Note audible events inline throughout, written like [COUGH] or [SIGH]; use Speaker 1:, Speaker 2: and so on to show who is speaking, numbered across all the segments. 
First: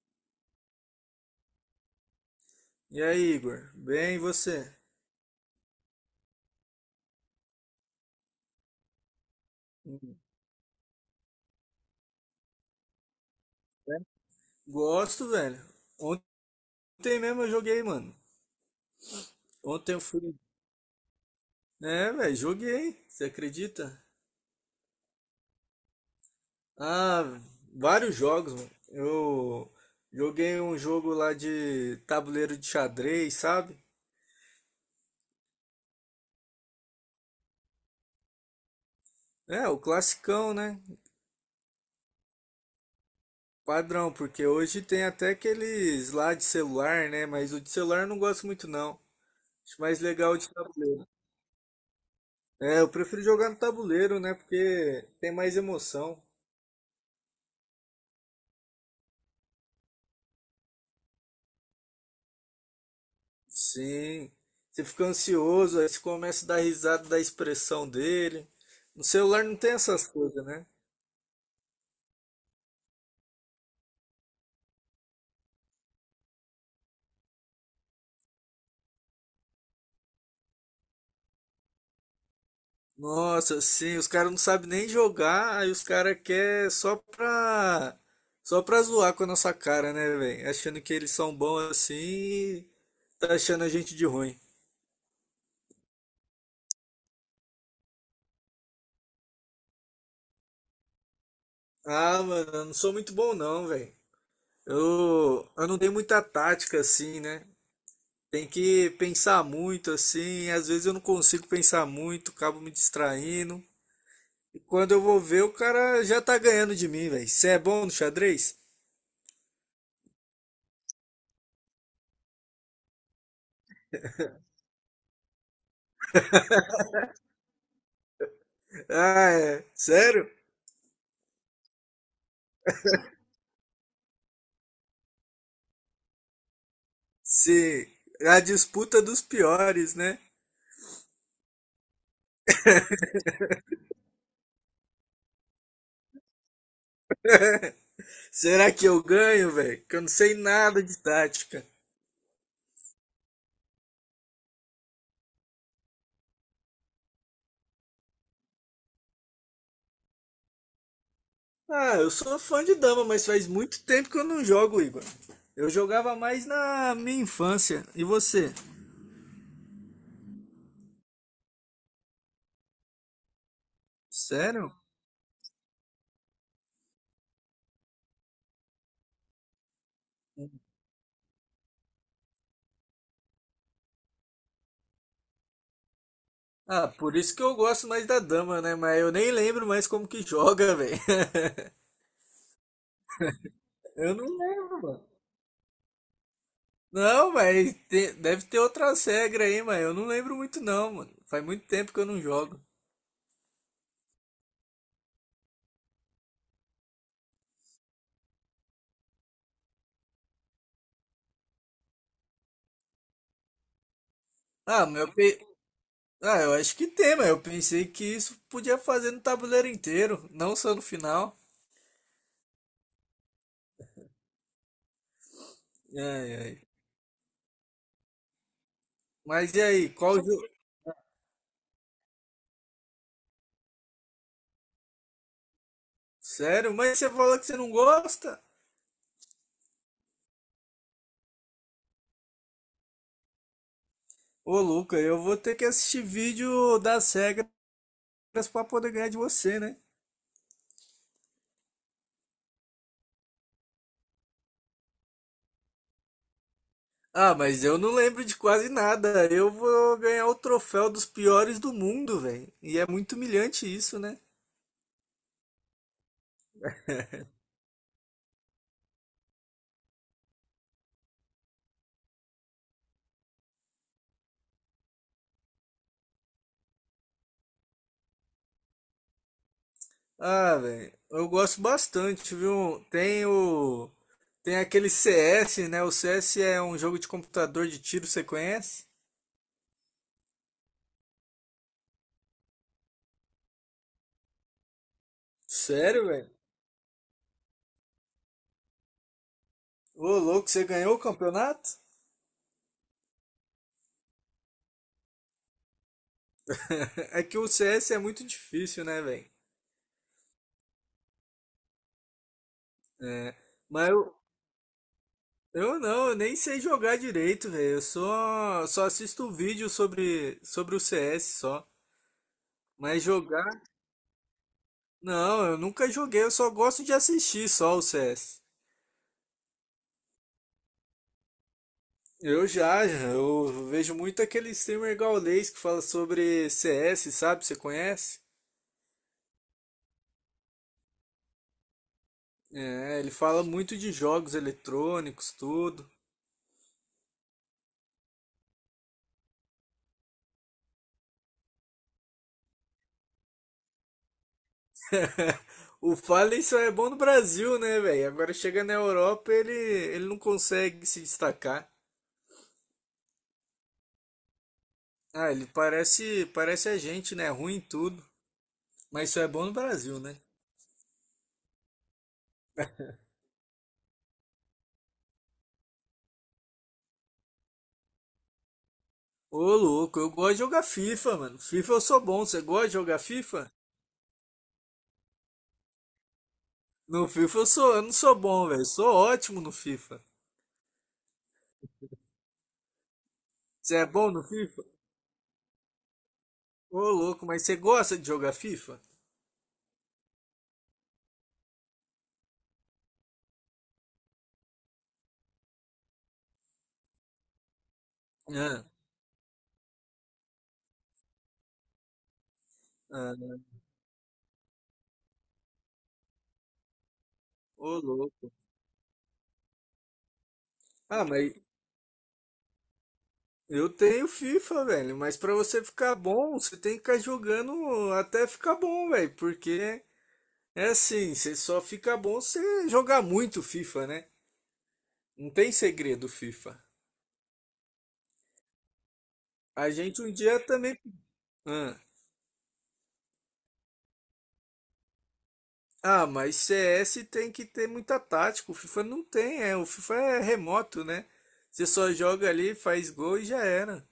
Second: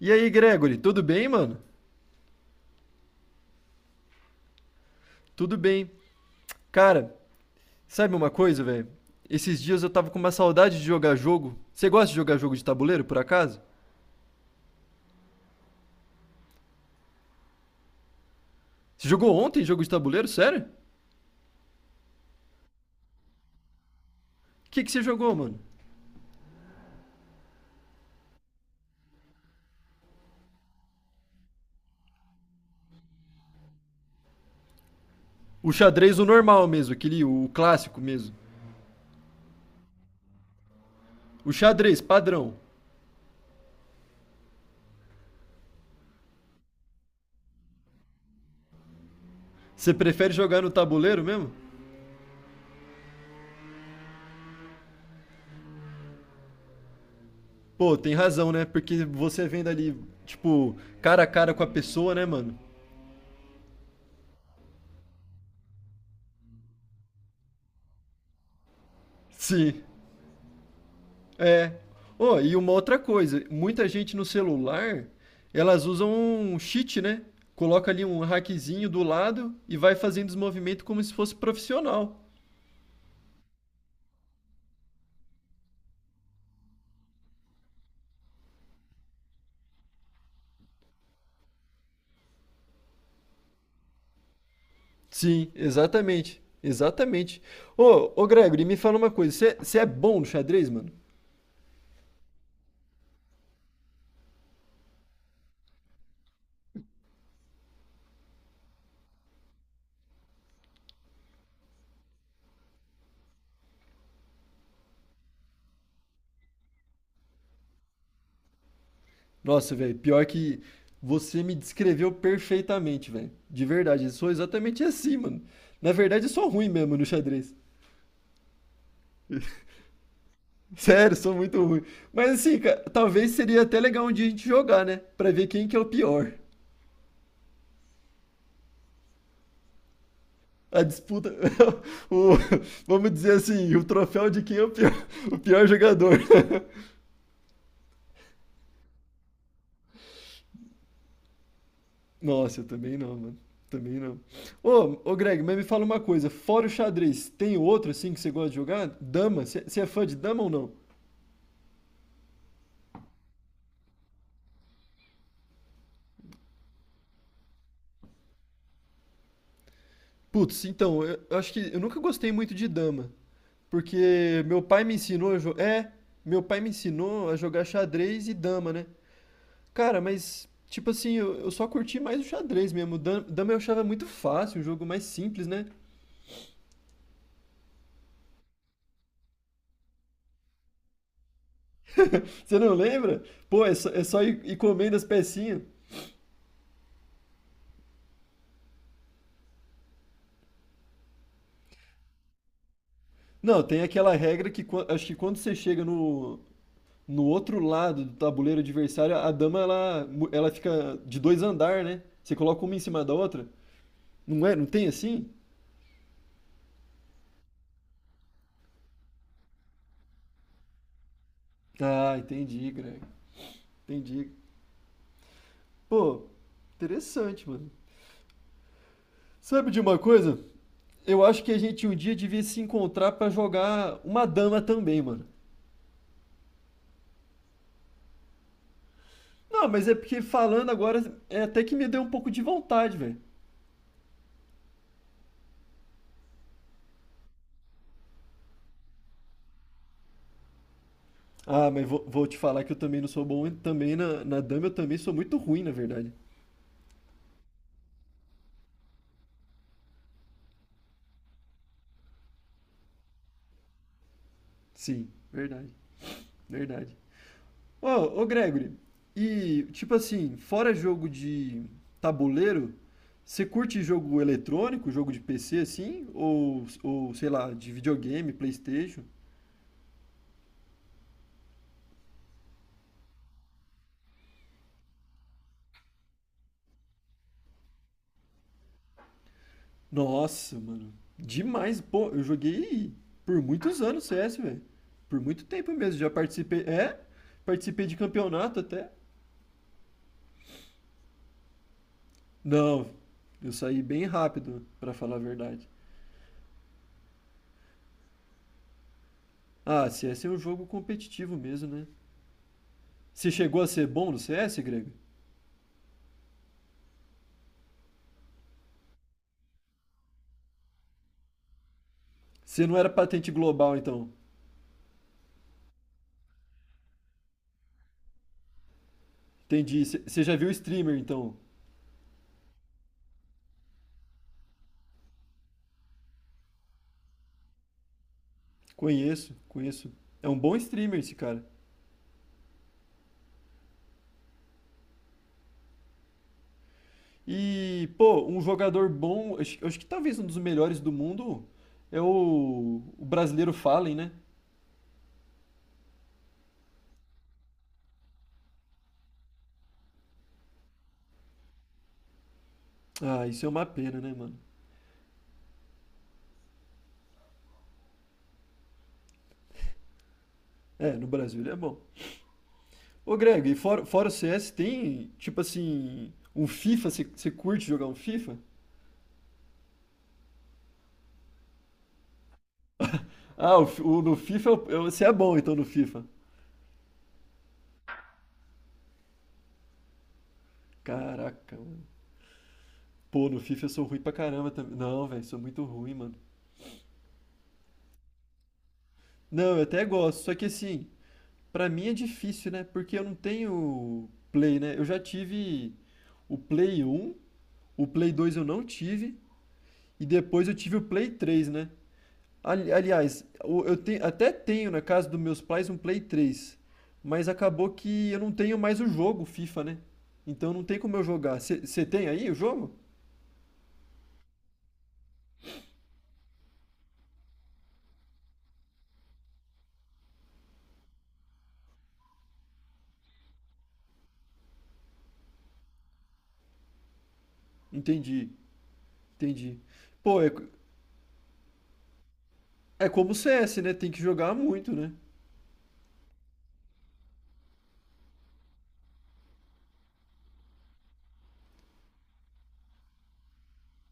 Speaker 1: E aí, Gregory, tudo bem, mano?
Speaker 2: E aí, Igor? Bem, e você?
Speaker 1: Tudo bem. Cara, sabe uma coisa, velho? Esses dias eu tava
Speaker 2: Hum,
Speaker 1: com uma saudade de jogar jogo. Você gosta de jogar jogo de tabuleiro, por acaso?
Speaker 2: né? Gosto, velho. Ontem mesmo eu joguei, mano.
Speaker 1: Você jogou ontem jogo de
Speaker 2: Ontem eu
Speaker 1: tabuleiro?
Speaker 2: fui.
Speaker 1: Sério?
Speaker 2: É, velho, joguei. Você acredita?
Speaker 1: O que que você jogou, mano?
Speaker 2: Ah, vários jogos, mano. Eu joguei um jogo lá de tabuleiro de xadrez, sabe?
Speaker 1: O xadrez, o normal mesmo, aquele, o clássico mesmo.
Speaker 2: É, o classicão, né?
Speaker 1: O xadrez, padrão.
Speaker 2: Padrão, porque hoje tem até aqueles lá de celular, né? Mas o de celular eu não gosto muito, não. Acho
Speaker 1: Você
Speaker 2: mais
Speaker 1: prefere
Speaker 2: legal o de
Speaker 1: jogar no
Speaker 2: tabuleiro.
Speaker 1: tabuleiro mesmo?
Speaker 2: É, eu prefiro jogar no tabuleiro, né? Porque tem mais emoção.
Speaker 1: Pô, tem razão, né? Porque você vendo ali, tipo, cara a cara com a pessoa, né, mano?
Speaker 2: Sim, você fica ansioso, aí você começa a dar risada da expressão dele. No celular não tem
Speaker 1: Sim.
Speaker 2: essas coisas, né?
Speaker 1: É. Oh, e uma outra coisa, muita gente no celular, elas usam um cheat, né? Coloca ali um hackzinho do lado e vai fazendo os movimentos como se fosse profissional.
Speaker 2: Nossa, sim, os caras não sabem nem jogar, aí os caras querem só pra zoar com a nossa cara, né, velho? Achando que eles são bons assim e tá achando a gente de ruim.
Speaker 1: Sim, exatamente. Exatamente. Ô Gregory, me fala uma coisa, você é bom no xadrez, mano?
Speaker 2: Ah, mano, eu não sou muito bom não, velho. Eu não tenho muita tática assim, né? Tem que pensar muito assim, às vezes eu não consigo pensar muito, acabo me distraindo. E quando eu vou ver, o cara já tá ganhando de mim, velho. Você é bom no xadrez?
Speaker 1: Nossa, velho, pior que você me descreveu perfeitamente, velho. De verdade, eu sou exatamente assim, mano. Na verdade, eu sou ruim mesmo no xadrez.
Speaker 2: Ah, é. Sério?
Speaker 1: [LAUGHS] Sério, sou muito ruim. Mas assim, cara, talvez seria até legal um dia a gente jogar, né? Pra ver quem que é o pior.
Speaker 2: Sim. A disputa dos piores, né?
Speaker 1: A disputa, [LAUGHS] o, vamos dizer assim, o troféu de quem é o pior, [LAUGHS] o pior jogador.
Speaker 2: Será que eu ganho, velho? Que eu não sei nada de tática.
Speaker 1: [LAUGHS] Nossa, eu também não, mano. Também não. Ô Greg, mas me fala uma coisa. Fora o xadrez, tem outro assim que você gosta de jogar? Dama? Você é fã de dama ou não?
Speaker 2: Ah, eu sou fã de dama, mas faz muito tempo que eu não jogo, Igor. Eu jogava mais na minha infância. E você?
Speaker 1: Putz, então, eu acho que eu nunca gostei muito de dama. Porque meu
Speaker 2: Sério?
Speaker 1: pai me ensinou a jogar. É, meu pai me ensinou a jogar xadrez e dama, né? Cara, mas, tipo assim, eu só curti mais o xadrez mesmo. Dama eu achava muito fácil, um jogo mais simples, né?
Speaker 2: Ah, por isso que eu gosto mais da dama, né? Mas eu nem lembro mais como que joga, velho. [LAUGHS]
Speaker 1: Você não lembra? Pô, é só, é
Speaker 2: Eu
Speaker 1: só
Speaker 2: não
Speaker 1: ir,
Speaker 2: lembro,
Speaker 1: comendo as
Speaker 2: mano.
Speaker 1: pecinhas.
Speaker 2: Não, mas deve ter outras regras aí, mas eu não lembro muito não, mano. Faz muito tempo que eu não jogo.
Speaker 1: Não, tem aquela regra que acho que quando você chega no outro lado do tabuleiro adversário, a dama ela, ela fica de dois andar, né? Você coloca uma em cima da outra. Não é? Não tem
Speaker 2: Ah, mas eu
Speaker 1: assim?
Speaker 2: pe... Ah, eu acho que tem, mas eu pensei que isso podia fazer no tabuleiro inteiro, não só no final.
Speaker 1: Ah, entendi, Greg. Entendi. Pô,
Speaker 2: Ai, ai.
Speaker 1: interessante, mano.
Speaker 2: Mas e
Speaker 1: Sabe de
Speaker 2: aí,
Speaker 1: uma
Speaker 2: qual
Speaker 1: coisa?
Speaker 2: jogo?
Speaker 1: Eu acho que a gente um dia devia se encontrar pra jogar uma dama também, mano.
Speaker 2: Sério? Mas você fala que você não gosta?
Speaker 1: Não, mas é porque falando agora é até que me deu um pouco de vontade, velho.
Speaker 2: Ô, Luca, eu vou ter que assistir vídeo das regras pra poder ganhar de você, né?
Speaker 1: Ah, mas vou te falar que eu também não sou bom também na dama, eu também sou muito ruim, na verdade.
Speaker 2: Ah, mas eu não lembro de quase nada. Eu vou ganhar o troféu dos piores do mundo, velho. E é muito humilhante isso, né?
Speaker 1: Sim, verdade, verdade. Ô, ô Gregory, e tipo assim, fora jogo de tabuleiro, você curte jogo eletrônico, jogo de PC assim? Ou sei lá, de videogame, PlayStation?
Speaker 2: Ah, velho, eu gosto bastante, viu? Tem o. Tem aquele CS, né? O CS é um jogo de computador de tiro, você conhece?
Speaker 1: Nossa, mano. Demais. Pô, eu joguei por muitos anos CS, velho. Por muito tempo mesmo.
Speaker 2: Sério,
Speaker 1: Já
Speaker 2: velho?
Speaker 1: participei. É? Participei de campeonato até.
Speaker 2: Ô, louco, você ganhou o campeonato?
Speaker 1: Não, eu saí bem rápido, pra falar a verdade.
Speaker 2: [LAUGHS] É que o CS é muito difícil, né, velho?
Speaker 1: Ah, CS é um jogo competitivo mesmo, né? Você
Speaker 2: É.
Speaker 1: chegou a ser
Speaker 2: Mas
Speaker 1: bom
Speaker 2: eu,
Speaker 1: no CS, Grego?
Speaker 2: eu nem sei jogar direito, velho. Eu só assisto um vídeo sobre o CS só.
Speaker 1: Você não era
Speaker 2: Mas
Speaker 1: patente
Speaker 2: jogar?
Speaker 1: global, então.
Speaker 2: Não, eu nunca joguei, eu só gosto de assistir só o CS.
Speaker 1: Entendi. Você já viu o streamer, então?
Speaker 2: Eu vejo muito aquele streamer gaulês que fala sobre CS, sabe? Você conhece?
Speaker 1: Conheço, conheço. É um bom streamer esse cara.
Speaker 2: É, ele fala muito de jogos eletrônicos, tudo.
Speaker 1: E, pô, um jogador bom, acho que talvez um dos melhores do mundo é o brasileiro Fallen, né?
Speaker 2: [LAUGHS] O Fallen só é bom no Brasil, né, velho? Agora chega na Europa, ele não consegue se destacar.
Speaker 1: Ah, isso é uma pena, né, mano?
Speaker 2: Ah, ele parece a gente, né? Ruim em tudo. Mas só é bom no Brasil, né?
Speaker 1: É, no Brasil ele é bom. Ô, Greg, e fora o CS tem, tipo assim, um FIFA? Você curte jogar um FIFA?
Speaker 2: Ô, louco, eu gosto de jogar FIFA, mano. FIFA eu sou bom. Você gosta de jogar FIFA?
Speaker 1: Ah, no FIFA você é bom então no FIFA.
Speaker 2: No FIFA eu sou, eu não sou bom, velho. Sou ótimo no FIFA.
Speaker 1: Caraca, mano. Pô, no FIFA eu
Speaker 2: Você
Speaker 1: sou
Speaker 2: é
Speaker 1: ruim
Speaker 2: bom
Speaker 1: pra
Speaker 2: no
Speaker 1: caramba
Speaker 2: FIFA?
Speaker 1: também. Não, velho, sou muito ruim, mano.
Speaker 2: Ô, louco, mas você gosta de jogar FIFA?
Speaker 1: Não, eu até gosto, só que assim. Pra mim é difícil, né? Porque eu não tenho Play, né? Eu já tive o Play um, o Play dois eu não
Speaker 2: Ah,
Speaker 1: tive, e depois eu tive o Play 3, né? Aliás,
Speaker 2: ah,
Speaker 1: eu até tenho na casa dos meus pais um Play 3, mas acabou
Speaker 2: ô,
Speaker 1: que eu não
Speaker 2: louco.
Speaker 1: tenho mais o jogo FIFA, né? Então não tem como eu
Speaker 2: Ah, mas
Speaker 1: jogar. Você tem aí o jogo?
Speaker 2: eu tenho FIFA, velho. Mas pra você ficar bom, você tem que ficar jogando até ficar bom, velho. Porque é assim, você só fica bom se jogar muito FIFA, né? Não tem segredo FIFA.
Speaker 1: Entendi, entendi.
Speaker 2: A gente um
Speaker 1: Pô, é,
Speaker 2: dia também. Ah.
Speaker 1: é como o CS, né? Tem que jogar muito, né?
Speaker 2: Ah, mas CS tem que ter muita tática. O FIFA não tem, é. O FIFA é remoto, né? Você só joga ali, faz gol e já era.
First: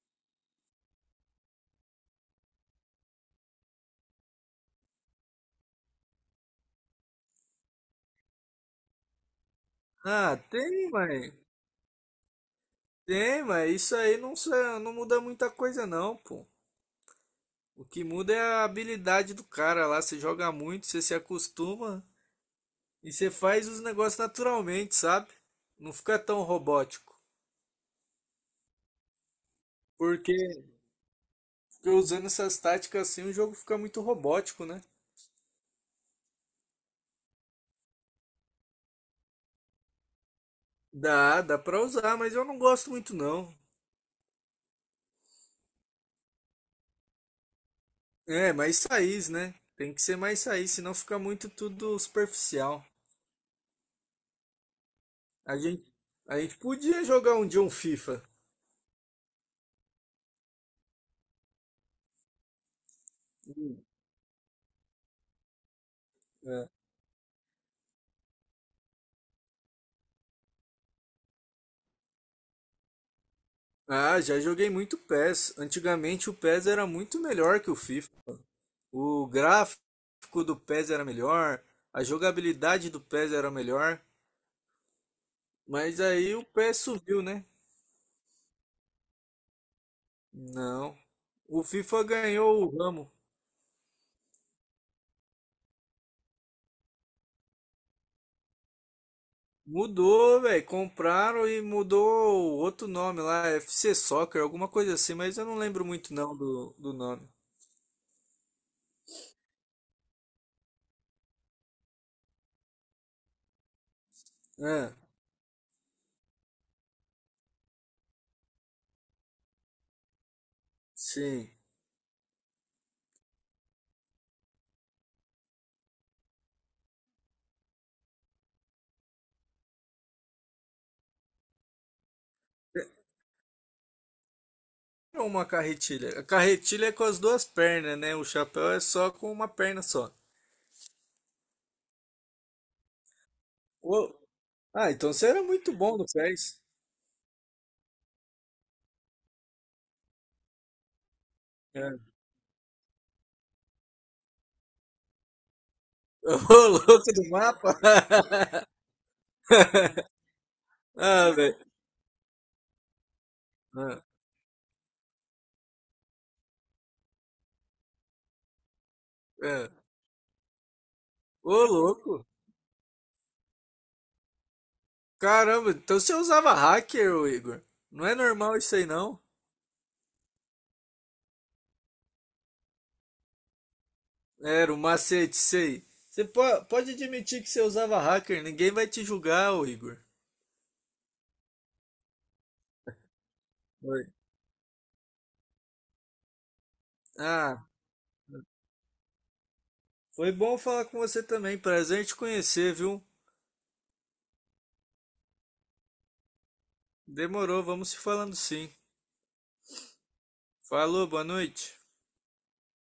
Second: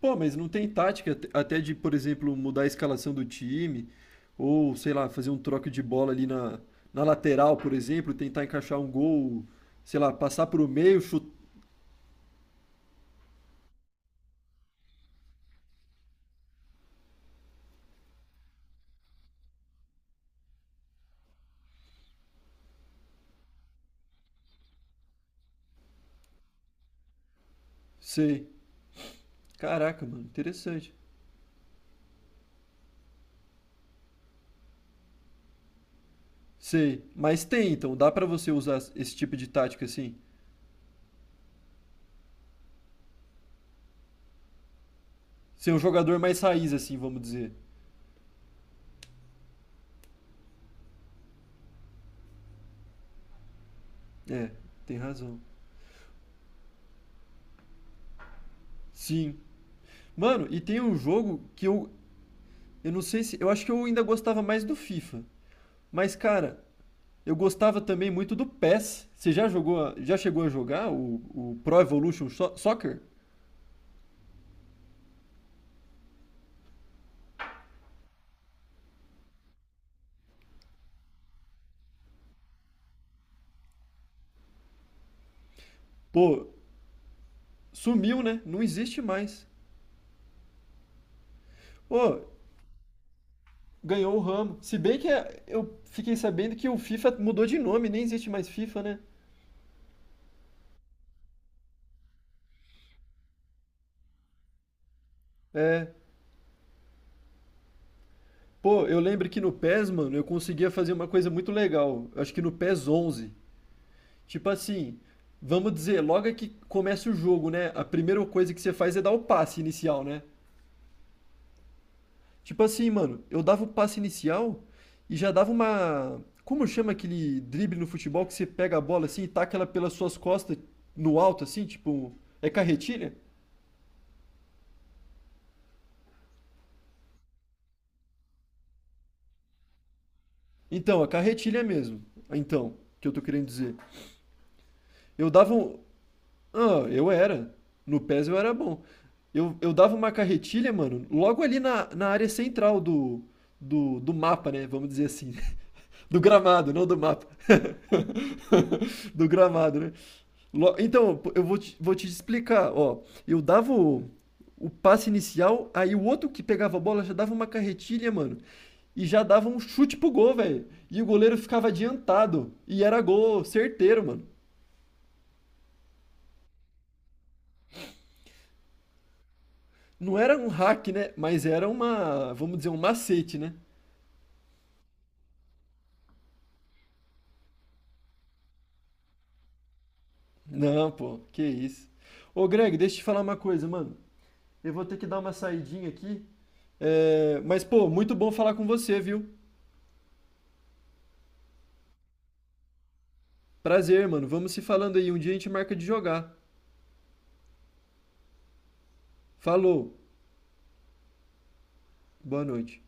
Speaker 1: Pô, mas não tem tática até de, por exemplo, mudar a escalação do time, ou sei lá, fazer um troco de bola ali na lateral, por exemplo, tentar encaixar um gol, sei lá,
Speaker 2: Ah,
Speaker 1: passar pro
Speaker 2: tem,
Speaker 1: meio, chutar.
Speaker 2: mas tem, mas isso aí não, não muda muita coisa não, pô. O que muda é a habilidade do cara lá. Você joga muito, você se acostuma e você faz os negócios naturalmente, sabe? Não fica tão robótico.
Speaker 1: Sei. Caraca, mano,
Speaker 2: Porque,
Speaker 1: interessante.
Speaker 2: porque usando essas táticas assim, o jogo fica muito robótico, né?
Speaker 1: Sei. Mas tem, então, dá pra você usar esse tipo de tática assim?
Speaker 2: Dá pra usar, mas eu não gosto muito não.
Speaker 1: Ser um jogador mais raiz, assim, vamos dizer.
Speaker 2: É, mais raiz, né? Tem que ser mais raiz, senão fica muito tudo superficial.
Speaker 1: É, tem razão.
Speaker 2: A gente, a gente podia jogar um dia um FIFA.
Speaker 1: Sim. Mano, e tem um jogo que eu. Eu não sei se. Eu acho que eu ainda gostava mais do FIFA. Mas, cara,
Speaker 2: É.
Speaker 1: eu gostava também muito do PES. Você já jogou, já chegou a jogar o Pro Evolution Soccer?
Speaker 2: Ah, já joguei muito PES. Antigamente o PES era muito melhor que o FIFA. O gráfico do PES era melhor, a jogabilidade do PES era melhor. Mas aí o
Speaker 1: Pô,
Speaker 2: PES subiu, né?
Speaker 1: sumiu, né? Não existe mais.
Speaker 2: Não. O FIFA
Speaker 1: Pô,
Speaker 2: ganhou o ramo.
Speaker 1: ganhou o ramo. Se bem que eu fiquei sabendo que o FIFA mudou de nome, nem existe mais FIFA, né?
Speaker 2: Mudou, velho. Compraram e mudou outro nome lá, FC Soccer, alguma coisa assim, mas eu não lembro
Speaker 1: É.
Speaker 2: muito não do nome.
Speaker 1: Pô, eu lembro que no PES, mano, eu conseguia fazer uma coisa muito legal. Eu acho que no PES 11. Tipo
Speaker 2: É,
Speaker 1: assim, vamos dizer, logo é que começa o jogo, né? A primeira coisa que você faz é dar o passe inicial, né?
Speaker 2: sim.
Speaker 1: Tipo assim, mano, eu dava o passe inicial e já dava uma. Como chama aquele drible no futebol que você pega a bola assim e taca ela pelas suas costas no alto, assim? Tipo. É carretilha?
Speaker 2: É uma carretilha. A carretilha é com as duas pernas, né? O chapéu é só com uma perna só.
Speaker 1: Então, a carretilha mesmo. Então, que eu tô querendo dizer.
Speaker 2: Ô, ah, então você
Speaker 1: Eu
Speaker 2: era
Speaker 1: dava
Speaker 2: muito
Speaker 1: um.
Speaker 2: bom no pés.
Speaker 1: Ah, eu era. No PES eu era bom. Eu dava uma carretilha, mano, logo ali
Speaker 2: É.
Speaker 1: na área central do mapa, né? Vamos dizer assim. [LAUGHS] Do
Speaker 2: [LAUGHS] Ô,
Speaker 1: gramado, não do
Speaker 2: louco
Speaker 1: mapa.
Speaker 2: do mapa!
Speaker 1: [LAUGHS] Do gramado, né?
Speaker 2: [LAUGHS]
Speaker 1: Então, pô,
Speaker 2: Ah,
Speaker 1: eu vou
Speaker 2: velho.
Speaker 1: te, explicar, ó. Eu dava
Speaker 2: Ah,
Speaker 1: o passe inicial, aí o outro que pegava a bola já dava uma carretilha, mano. E já dava um
Speaker 2: é.
Speaker 1: chute pro gol, velho. E o goleiro
Speaker 2: Ô,
Speaker 1: ficava
Speaker 2: louco!
Speaker 1: adiantado. E era gol certeiro, mano.
Speaker 2: Caramba, então você usava hacker, ô Igor. Não é normal isso aí, não?
Speaker 1: Não era um hack, né? Mas era uma, vamos dizer, um macete, né?
Speaker 2: Era o macete, sei. Pode admitir que você usava hacker, ninguém vai te julgar, ô Igor.
Speaker 1: Não, pô, que isso. Ô, Greg, deixa eu te falar uma coisa, mano.
Speaker 2: Foi.
Speaker 1: Eu vou ter que dar uma saidinha aqui. É, mas,
Speaker 2: Ah,
Speaker 1: pô, muito bom falar com você, viu?
Speaker 2: foi bom falar com você também. Prazer em te conhecer, viu?
Speaker 1: Prazer, mano. Vamos se falando aí. Um dia a gente marca de jogar.
Speaker 2: Demorou, vamos se falando sim.
Speaker 1: Falou.
Speaker 2: Falou, boa noite.
Speaker 1: Boa noite.